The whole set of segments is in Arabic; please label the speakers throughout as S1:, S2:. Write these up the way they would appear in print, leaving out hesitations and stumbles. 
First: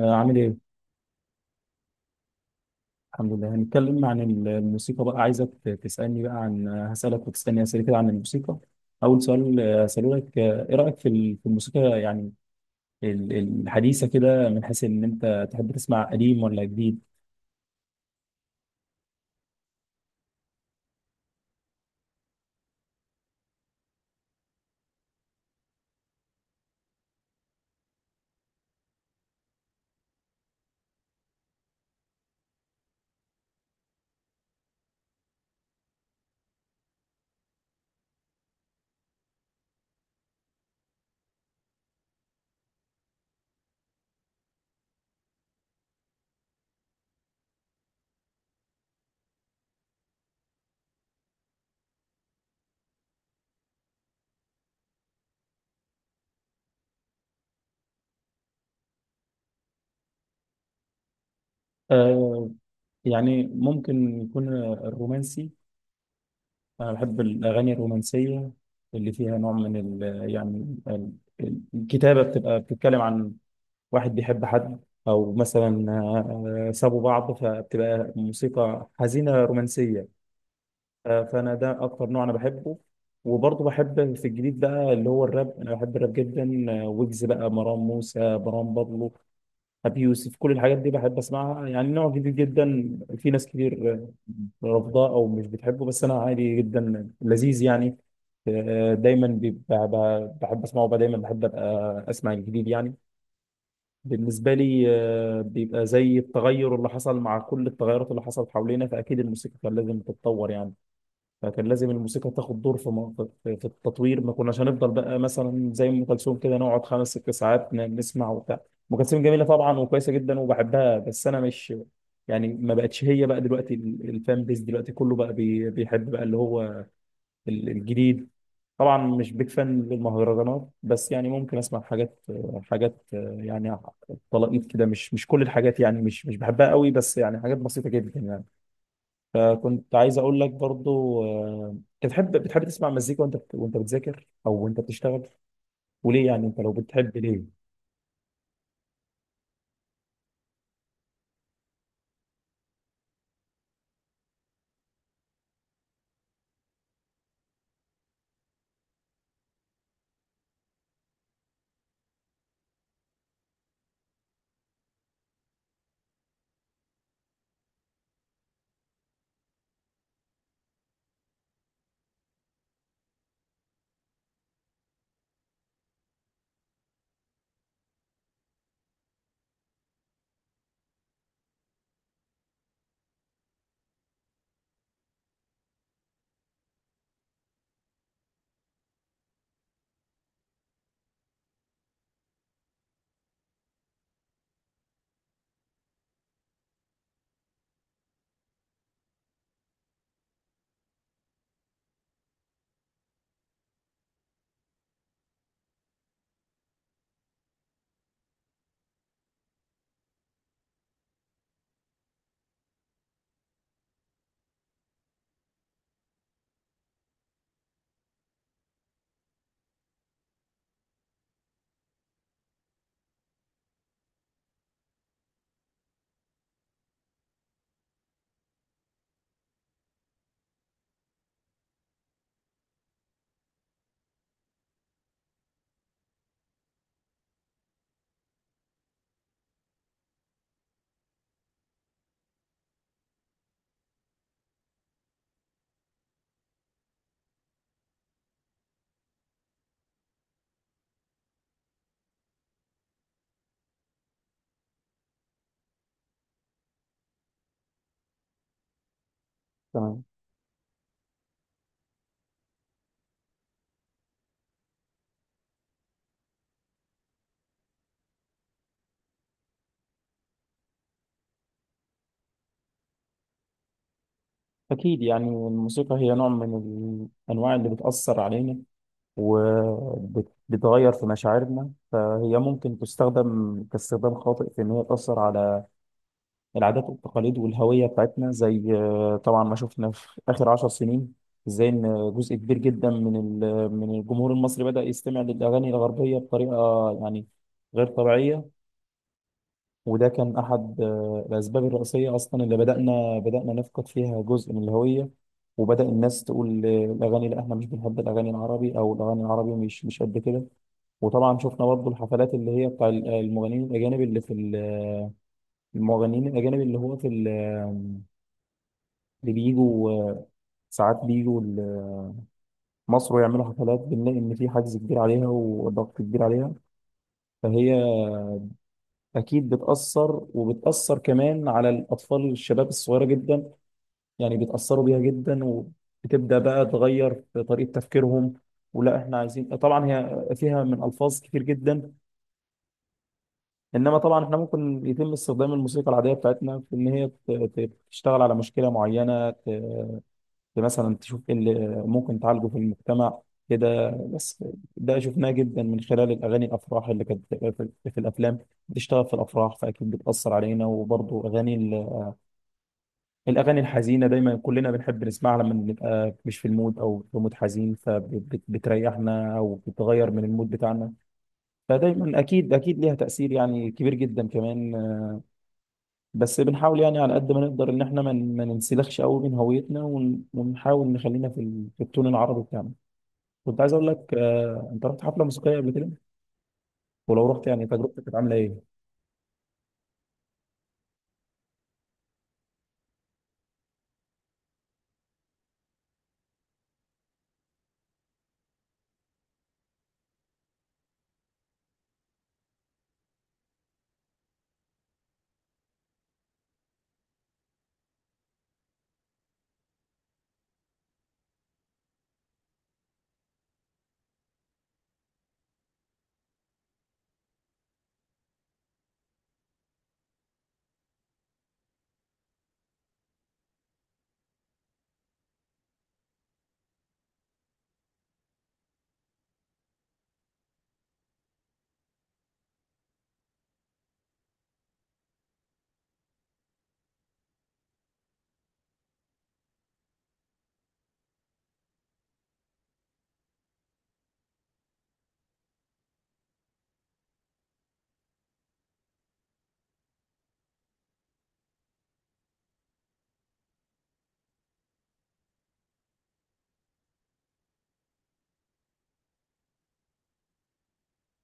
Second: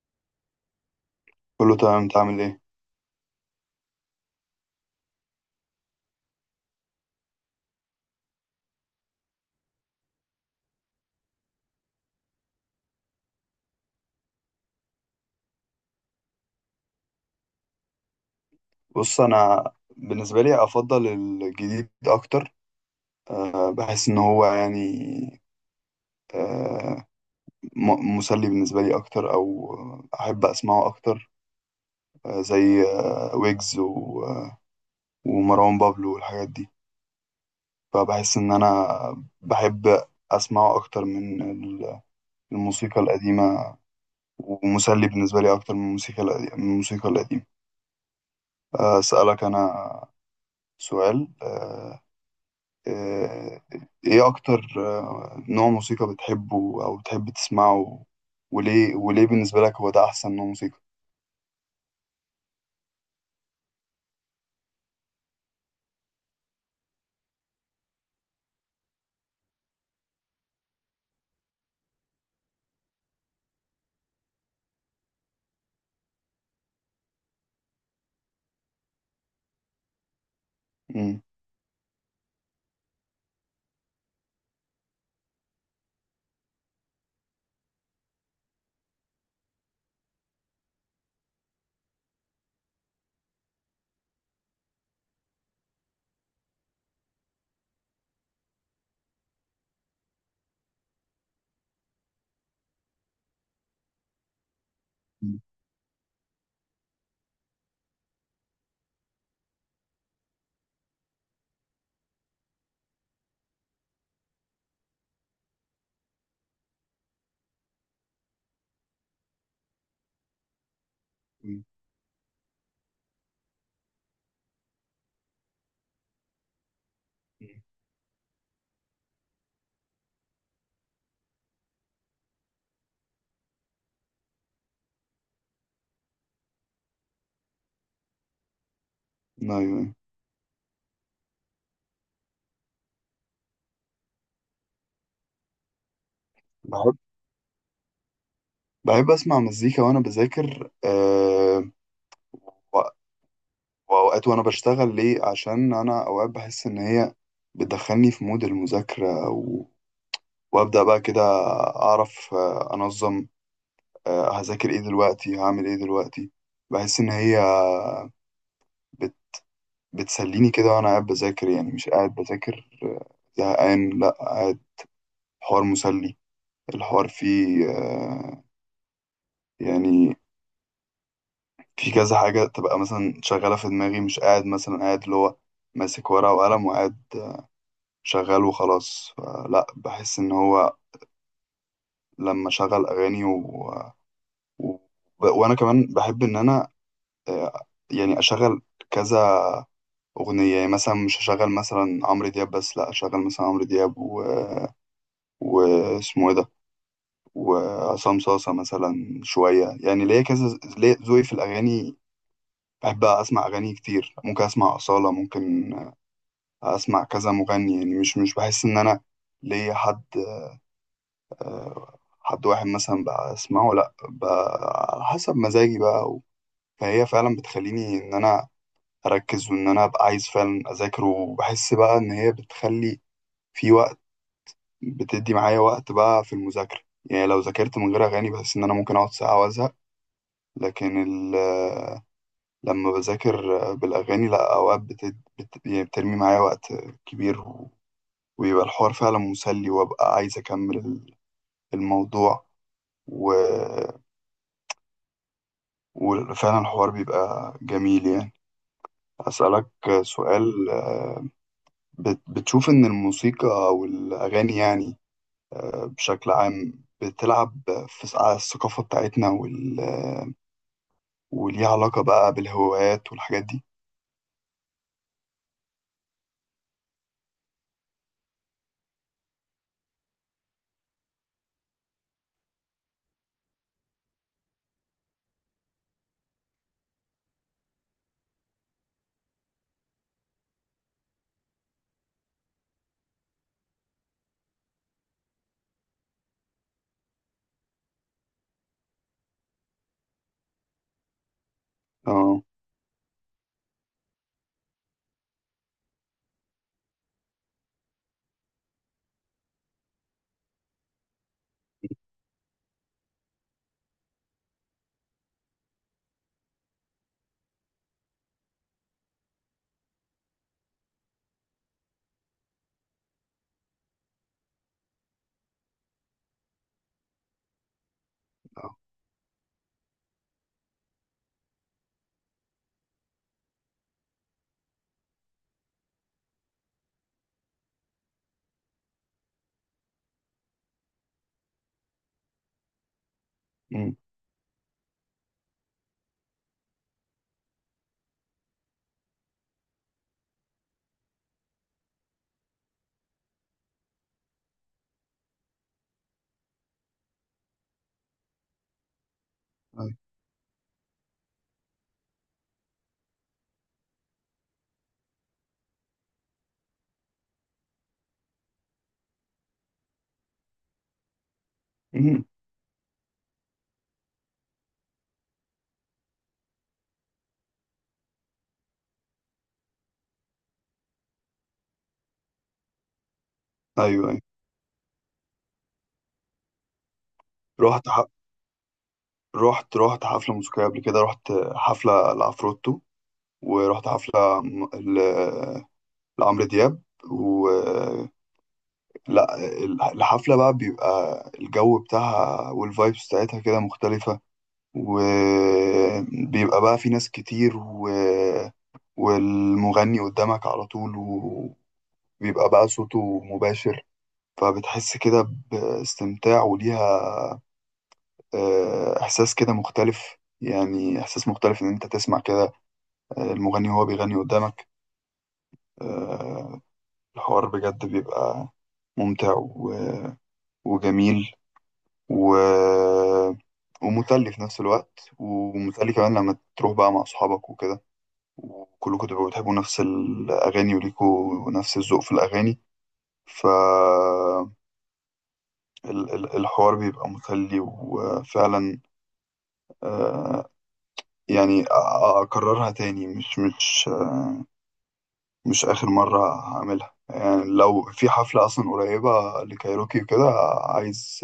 S1: عامل ايه؟
S2: كله تمام، انت عامل ايه؟
S1: الحمد لله هنتكلم عن الموسيقى بقى عايزك تسألني بقى عن هسألك وتسألني أسئلة كده عن الموسيقى. أول سؤال هسأله لك، إيه رأيك في في الموسيقى يعني الحديثة كده، من حيث إن أنت تحب تسمع قديم ولا جديد؟
S2: بص، انا بالنسبه لي افضل الجديد اكتر. بحس ان هو يعني أه مسلي بالنسبه لي اكتر، او احب اسمعه اكتر. زي ويجز ومروان بابلو والحاجات دي. فبحس ان انا بحب اسمعه اكتر من الموسيقى القديمه، ومسلي بالنسبه لي اكتر من الموسيقى القديمه من الموسيقى القديمه. اسالك انا سؤال أه آه، ايه اكتر نوع موسيقى بتحبه او بتحب تسمعه؟ وليه، وليه بالنسبة لك هو ده احسن نوع موسيقى؟
S1: آه، يعني ممكن يكون الرومانسي. أنا بحب الأغاني الرومانسية اللي فيها نوع من ال الكتابة بتبقى بتتكلم عن واحد بيحب حد، او مثلا سابوا بعض، فبتبقى موسيقى حزينه رومانسيه. ف-
S2: مم.
S1: فانا ده اكتر نوع انا بحبه. وبرضه بحب في الجديد بقى اللي هو الراب، انا بحب الراب جدا، ويجز بقى، مروان موسى، مروان بابلو، ابي يوسف، كل الحاجات دي بحب اسمعها. يعني نوع جديد جدا، في ناس كتير رافضاه او مش بتحبه، بس انا عادي جدا، لذيذ يعني. آه، دايما بيبقى- بحب اسمعه بقى، دايما بحب ابقى اسمع الجديد يعني. بالنسبة لي بيبقى زي التغير اللي حصل، مع كل التغيرات اللي حصلت حوالينا، فأكيد الموسيقى كان لازم تتطور يعني. فكان لازم الموسيقى تاخد دور في في التطوير. ما كناش هنفضل بقى مثلا زي أم كلثوم كده، نقعد خمس ست ساعات نسمع وبتاع. أم كلثوم جميلة طبعا وكويسة جدا وبحبها، بس أنا
S2: مم.
S1: مش يعني ما بقتش هي بقى دلوقتي. الفان بيز دلوقتي كله بقى بيحب بقى اللي هو الجديد. طبعا مش بيك فان للمهرجانات، بس يعني ممكن اسمع حاجات حاجات يعني طلقيت كده، مش مش كل الحاجات يعني، مش مش بحبها قوي، بس يعني حاجات بسيطه جدا يعني.
S2: ايوه، أيوة.
S1: فكنت عايز اقول لك برضو، انت بتحب تسمع مزيكا وانت وانت بتذاكر، او وانت بتشتغل، وليه يعني انت لو
S2: بحب،
S1: بتحب ليه؟
S2: بحب اسمع مزيكا وانا بذاكر و- واوقات وانا بشتغل. ليه؟ عشان انا اوقات بحس ان هي بتدخلني في مود المذاكرة، و... وابدا بقى كده اعرف انظم هذاكر ايه دلوقتي، هعمل ايه دلوقتي. بحس ان هي بتسليني كده وانا قاعد بذاكر، يعني مش قاعد بذاكر زهقان، لا، قاعد حوار مسلي. الحوار فيه يعني في كذا حاجة تبقى مثلا شغالة في دماغي. مش قاعد مثلا قاعد اللي هو ماسك ورقة وقلم وقاعد شغال وخلاص، لا، بحس ان هو لما شغل اغاني و... و... وانا كمان بحب ان انا آه، يعني اشغل كذا اغنية. يعني مثلا مش هشغل مثلا عمرو دياب بس، لا، اشغل مثلا عمرو دياب و... واسمه ايه ده وعصام صاصة مثلا شوية. يعني ليا كذا، ليا ذوقي في الأغاني. بحب أسمع أغاني كتير، ممكن أسمع أصالة، ممكن أسمع كذا مغني. يعني مش بحس إن أنا ليا حد واحد مثلا بسمعه، لأ، على حسب مزاجي بقى. و- فهي فعلا بتخليني إن أنا أركز، وإن أنا أبقى عايز فعلا أذاكر. وبحس بقى إن هي بتخلي في وقت، بتدي معايا وقت بقى في المذاكرة. يعني لو ذاكرت من غير أغاني بحس إن أنا ممكن أقعد ساعة وأزهق. لكن ال لما بذاكر بالأغاني لأ، أوقات يعني بترمي معايا وقت كبير، و... ويبقى الحوار فعلا مسلي، وأبقى عايز أكمل الموضوع. و... وفعلا الحوار بيبقى جميل يعني. أسألك
S1: تمام.
S2: سؤال بتشوف إن الموسيقى أو الأغاني يعني بشكل عام بتلعب على الثقافة بتاعتنا، وال... وليها علاقة بقى بالهوايات والحاجات دي؟
S1: اكيد يعني الموسيقى هي نوع من الانواع اللي بتاثر علينا وبتغير في مشاعرنا، فهي ممكن تستخدم كاستخدام خاطئ في ان هي تاثر على العادات والتقاليد والهوية بتاعتنا، زي طبعا ما شفنا في آخر عشر سنين ازاي ان جزء كبير جدا من من الجمهور المصري بدأ يستمع للأغاني الغربية بطريقة يعني غير طبيعية. وده كان أحد الأسباب الرئيسية
S2: اه.
S1: أصلا اللي بدأنا نفقد فيها جزء من الهوية. وبدأ الناس تقول الأغاني لا، إحنا مش بنحب الأغاني العربي، أو الأغاني العربي مش مش قد كده. وطبعا شفنا برضه الحفلات اللي هي بتاع المغنيين الأجانب اللي في المغنيين الأجانب اللي هو في ال اللي بيجوا، ساعات بيجوا مصر ويعملوا حفلات، بنلاقي إن في حجز كبير عليها وضغط كبير عليها. فهي
S2: آه.
S1: أكيد بتأثر، وبتأثر كمان على الأطفال الشباب الصغيرة جدا، يعني بيتأثروا بيها جدا. وبتبدأ بقى تغير في طريقة تفكيرهم، ولا احنا عايزين طبعا. هي فيها من الفاظ كتير جدا،
S2: أمم.
S1: انما طبعا احنا ممكن يتم استخدام الموسيقى العاديه بتاعتنا في ان هي تشتغل على مشكله معينه، مثلا تشوف ايه اللي ممكن تعالجه في المجتمع كده. بس ده شفناه جدا من خلال الاغاني الافراح اللي كانت في في الافلام بتشتغل في الافراح، فاكيد
S2: أيوة.
S1: بتاثر علينا. وبرضه اغاني الاغاني الحزينه دايما كلنا بنحب نسمعها لما بنبقى مش في المود، او في مود حزين، فبتريحنا او بتغير من المود بتاعنا. فدايما
S2: أمم.
S1: اكيد اكيد ليها تاثير يعني كبير جدا كمان. بس بنحاول يعني على قد ما نقدر ان احنا ما ننسلخش قوي من هويتنا، ونحاول نخلينا في في التون العربي بتاعنا. كنت عايز اقول
S2: أيوة،
S1: لك
S2: أيوة.
S1: انت رحت حفله موسيقيه قبل كده؟ ولو رحت يعني
S2: رحت
S1: تجربتك كانت عامله ايه؟
S2: رحت حفلة موسيقية قبل كده، رحت حفلة لعفروتو، ورحت حفلة لعمرو دياب. و لا، الحفلة بقى بيبقى الجو بتاعها والفايبس بتاعتها كده مختلفة، وبيبقى بقى في ناس كتير، و... والمغني قدامك على طول، وبيبقى بقى صوته مباشر. فبتحس كده باستمتاع، وليها إحساس كده مختلف. يعني إحساس مختلف إن أنت تسمع كده المغني وهو بيغني قدامك. آه، الحوار بجد بيبقى ممتع و- وجميل، و... ومسلي في نفس الوقت. ومسلي كمان لما تروح بقى مع أصحابك وكده، وكلكم تبقوا بتحبوا نفس الأغاني وليكوا نفس الذوق في الأغاني. فالحوار بيبقى مسلي. وفعلا آه، يعني أكررها تاني، مش آخر مرة هعملها يعني، لو في حفلة أصلا قريبة لكايروكي وكده عايز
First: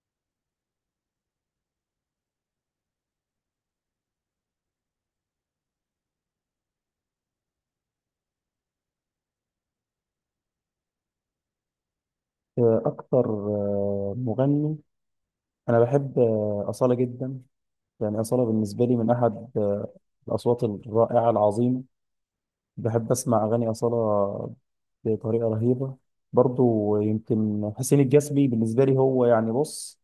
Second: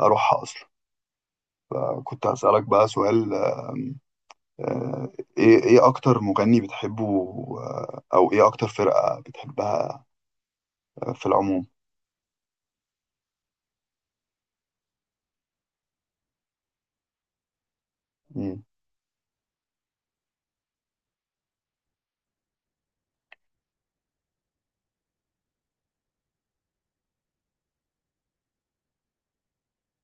S2: أروحها أصلا. فكنت هسألك بقى سؤال آم، آه، إيه، أكتر مغني بتحبه أو إيه أكتر فرقة بتحبها في العموم؟
S1: اكتر مغني انا بحب اصاله جدا، يعني اصاله
S2: مم.
S1: بالنسبه لي من احد الاصوات الرائعه العظيمه. بحب اسمع اغاني اصاله بطريقه رهيبه. برضو يمكن حسين الجسمي، بالنسبه لي هو يعني بص،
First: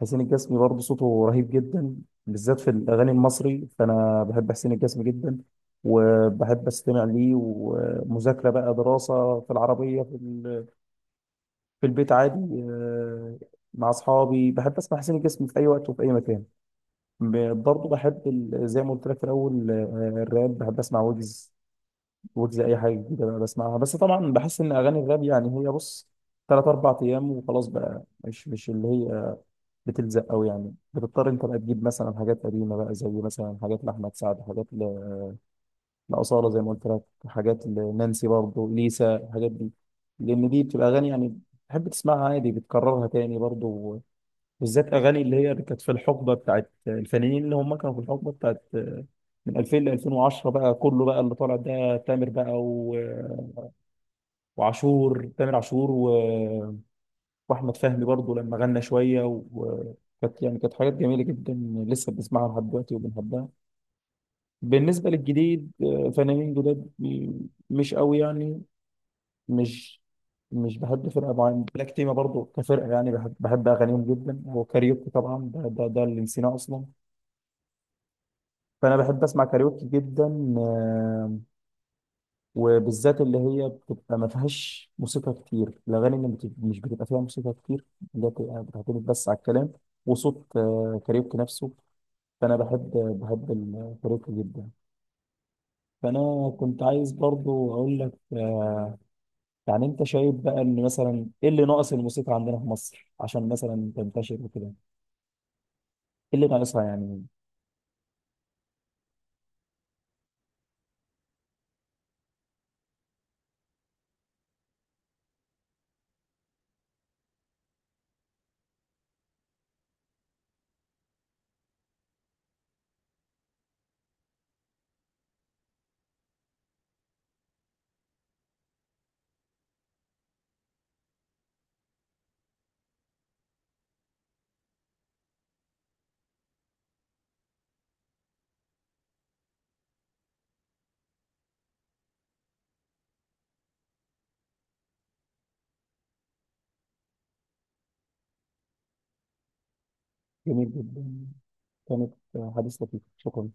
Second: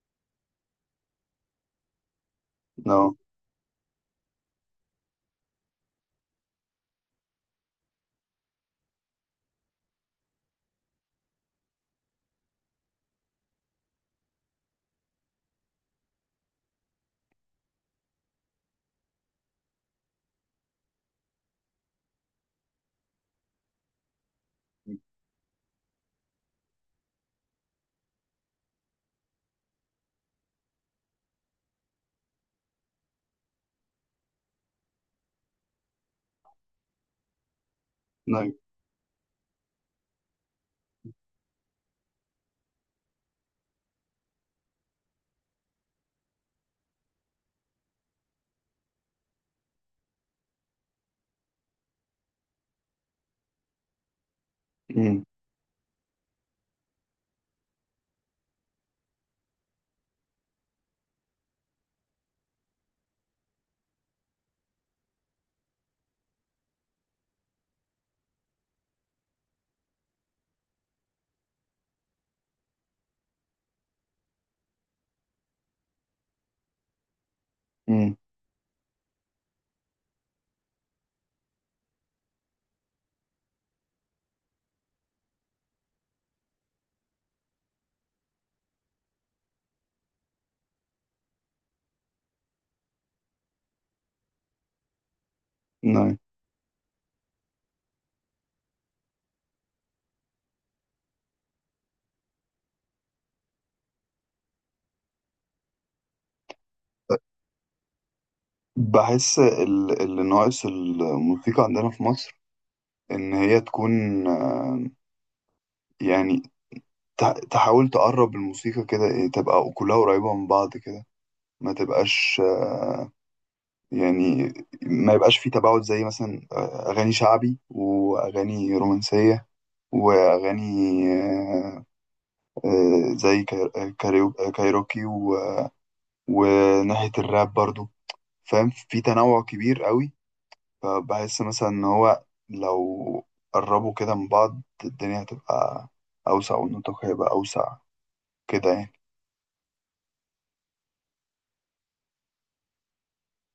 S1: حسين الجسمي برضه صوته رهيب جدا، بالذات في
S2: نو
S1: الأغاني المصري، فأنا بحب حسين الجسمي جدا. وبحب أستمع ليه ومذاكرة بقى، دراسة، في العربية، في، في البيت عادي، مع أصحابي، بحب أسمع حسين الجسمي في أي وقت وفي أي مكان. برضه بحب زي ما قلت لك في الأول الراب، بحب أسمع ويجز. ويجز أي حاجة جديدة بقى بسمعها. بس طبعا بحس إن أغاني الراب يعني هي بص تلات أربع أيام وخلاص بقى، مش مش اللي هي بتلزق قوي يعني. بتضطر انت بقى تجيب مثلا حاجات قديمه بقى، زي مثلا حاجات لاحمد سعد، حاجات لاصاله زي ما قلت لك، حاجات لنانسي
S2: ناي
S1: برضه، ليسا، الحاجات دي. لان دي بتبقى اغاني يعني بتحب تسمعها عادي، بتكررها تاني برضه، بالذات اغاني اللي هي اللي كانت في الحقبه بتاعت الفنانين اللي هم كانوا في الحقبه بتاعت من 2000 ل 2010 بقى، كله بقى اللي طالع ده تامر بقى، و...
S2: مم.
S1: وعاشور، تامر عاشور، و... واحمد فهمي برضه لما غنى شويه، وكانت يعني كانت حاجات جميله جدا لسه بنسمعها لحد دلوقتي وبنحبها. بالنسبه للجديد فنانين جداد مش قوي يعني. مش مش بحب فرقه معينه. بلاك تيما برضه كفرقه يعني بحب اغانيهم جدا. وكاريوكي طبعا، ده ده اللي نسيناه اصلا.
S2: مم.
S1: فانا بحب اسمع كاريوكي جدا، وبالذات اللي هي بتبقى ما فيهاش موسيقى كتير، الاغاني اللي مش بتبقى فيها موسيقى كتير، اللي هي بتبقى بتعتمد بس على الكلام وصوت كاريوكي نفسه. فانا بحب الكاريوكي جدا.
S2: ناي
S1: فانا كنت عايز برضو اقول لك يعني انت شايف بقى ان مثلا ايه اللي ناقص الموسيقى عندنا في مصر عشان مثلا تنتشر وكده؟ ايه اللي ناقصها يعني؟
S2: بحس اللي ناقص الموسيقى عندنا في مصر إن هي تكون يعني تحاول تقرب الموسيقى كده، إيه، تبقى كلها قريبة من بعض كده. ما تبقاش يعني ما يبقاش في تباعد، زي مثلا أغاني شعبي، وأغاني رومانسية، وأغاني آه، زي كايروكي، و- وناحية الراب برضو، فاهم؟ في تنوع كبير قوي. فبحس مثلا إن هو لو قربوا كده من بعض، الدنيا هتبقى أوسع، والنطاق هيبقى أوسع كده يعني.
S1: جميل جدا. كانت حديث لطيف، شكرا.